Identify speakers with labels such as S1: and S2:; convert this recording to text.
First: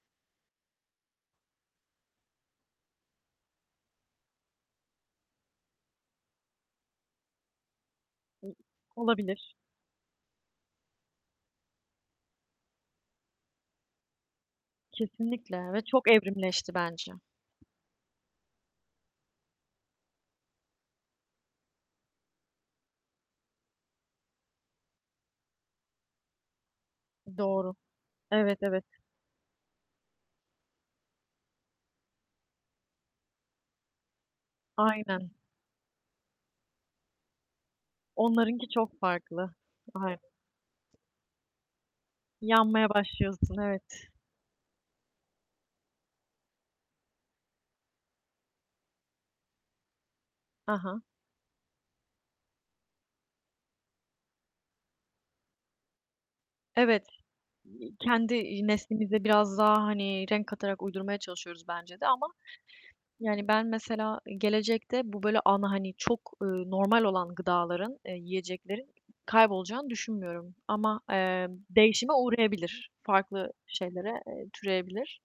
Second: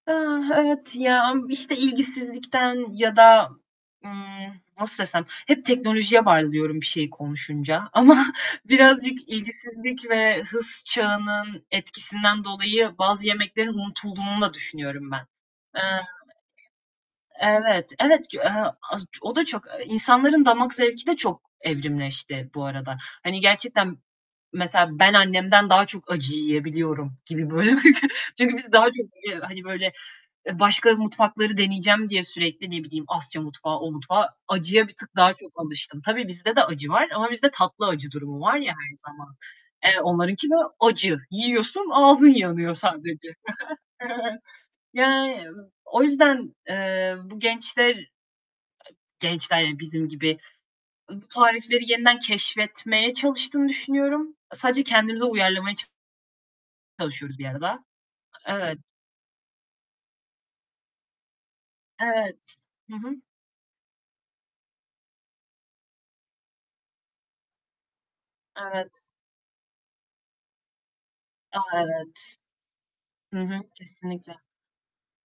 S1: Ah, evet, ya, am işte, ilgisizlikten ya da, ımm, nasıl desem hep teknolojiye bağlı diyorum bir şeyi konuşunca ama birazcık
S2: Olabilir.
S1: ilgisizlik ve hız çağının etkisinden dolayı bazı yemeklerin unutulduğunu da düşünüyorum ben.
S2: Kesinlikle, ve
S1: Iıı
S2: çok evrimleşti bence.
S1: evet, evet, k hı, az o da çok insanların damak zevki de çok evrimleşti bu arada. Hani, gerçekten mesela ben annemden daha çok acı yiyebiliyorum gibi,
S2: Doğru.
S1: böyle, çünkü
S2: Evet,
S1: biz
S2: evet.
S1: daha çok yiye hani, böyle, e başka mutfakları deneyeceğim diye sürekli ne bileyim Asya mutfağı, o mutfağı; acıya bir tık
S2: Aynen.
S1: daha çok alıştım. Tabii bizde de acı var ama bizde tatlı acı durumu var
S2: Onlarınki
S1: ya her
S2: çok
S1: zaman.
S2: farklı.
S1: Eee,
S2: Ay
S1: onlarınki de acı. Yiyorsun, ağzın yanıyor
S2: Yanmaya
S1: sadece.
S2: başlıyorsun, evet.
S1: Yani, o yüzden, eee, bu gençler gençler, yani, bizim gibi
S2: Hı hı.
S1: ı bu tarifleri yeniden keşfetmeye çalıştığını düşünüyorum. Sadece kendimize uyarlamaya ç
S2: Evet,
S1: çalışıyoruz bir arada.
S2: iii, kendi, iii,
S1: Evet.
S2: neslimize biraz daha, hani, renk katarak uydurmaya çalışıyoruz bence de ama,
S1: Evet. Hı hı.
S2: yani, ben mesela gelecekte bu böyle ana, hani, çok, ııı, normal olan gıdaların, eee, yiyeceklerin
S1: Evet.
S2: kaybolacağını düşünmüyorum ama, eee,
S1: A,
S2: değişime
S1: evet!
S2: uğrayabilir,
S1: Hı
S2: farklı
S1: hı,
S2: şeylere,
S1: kesinlikle.
S2: eee, türeyebilir.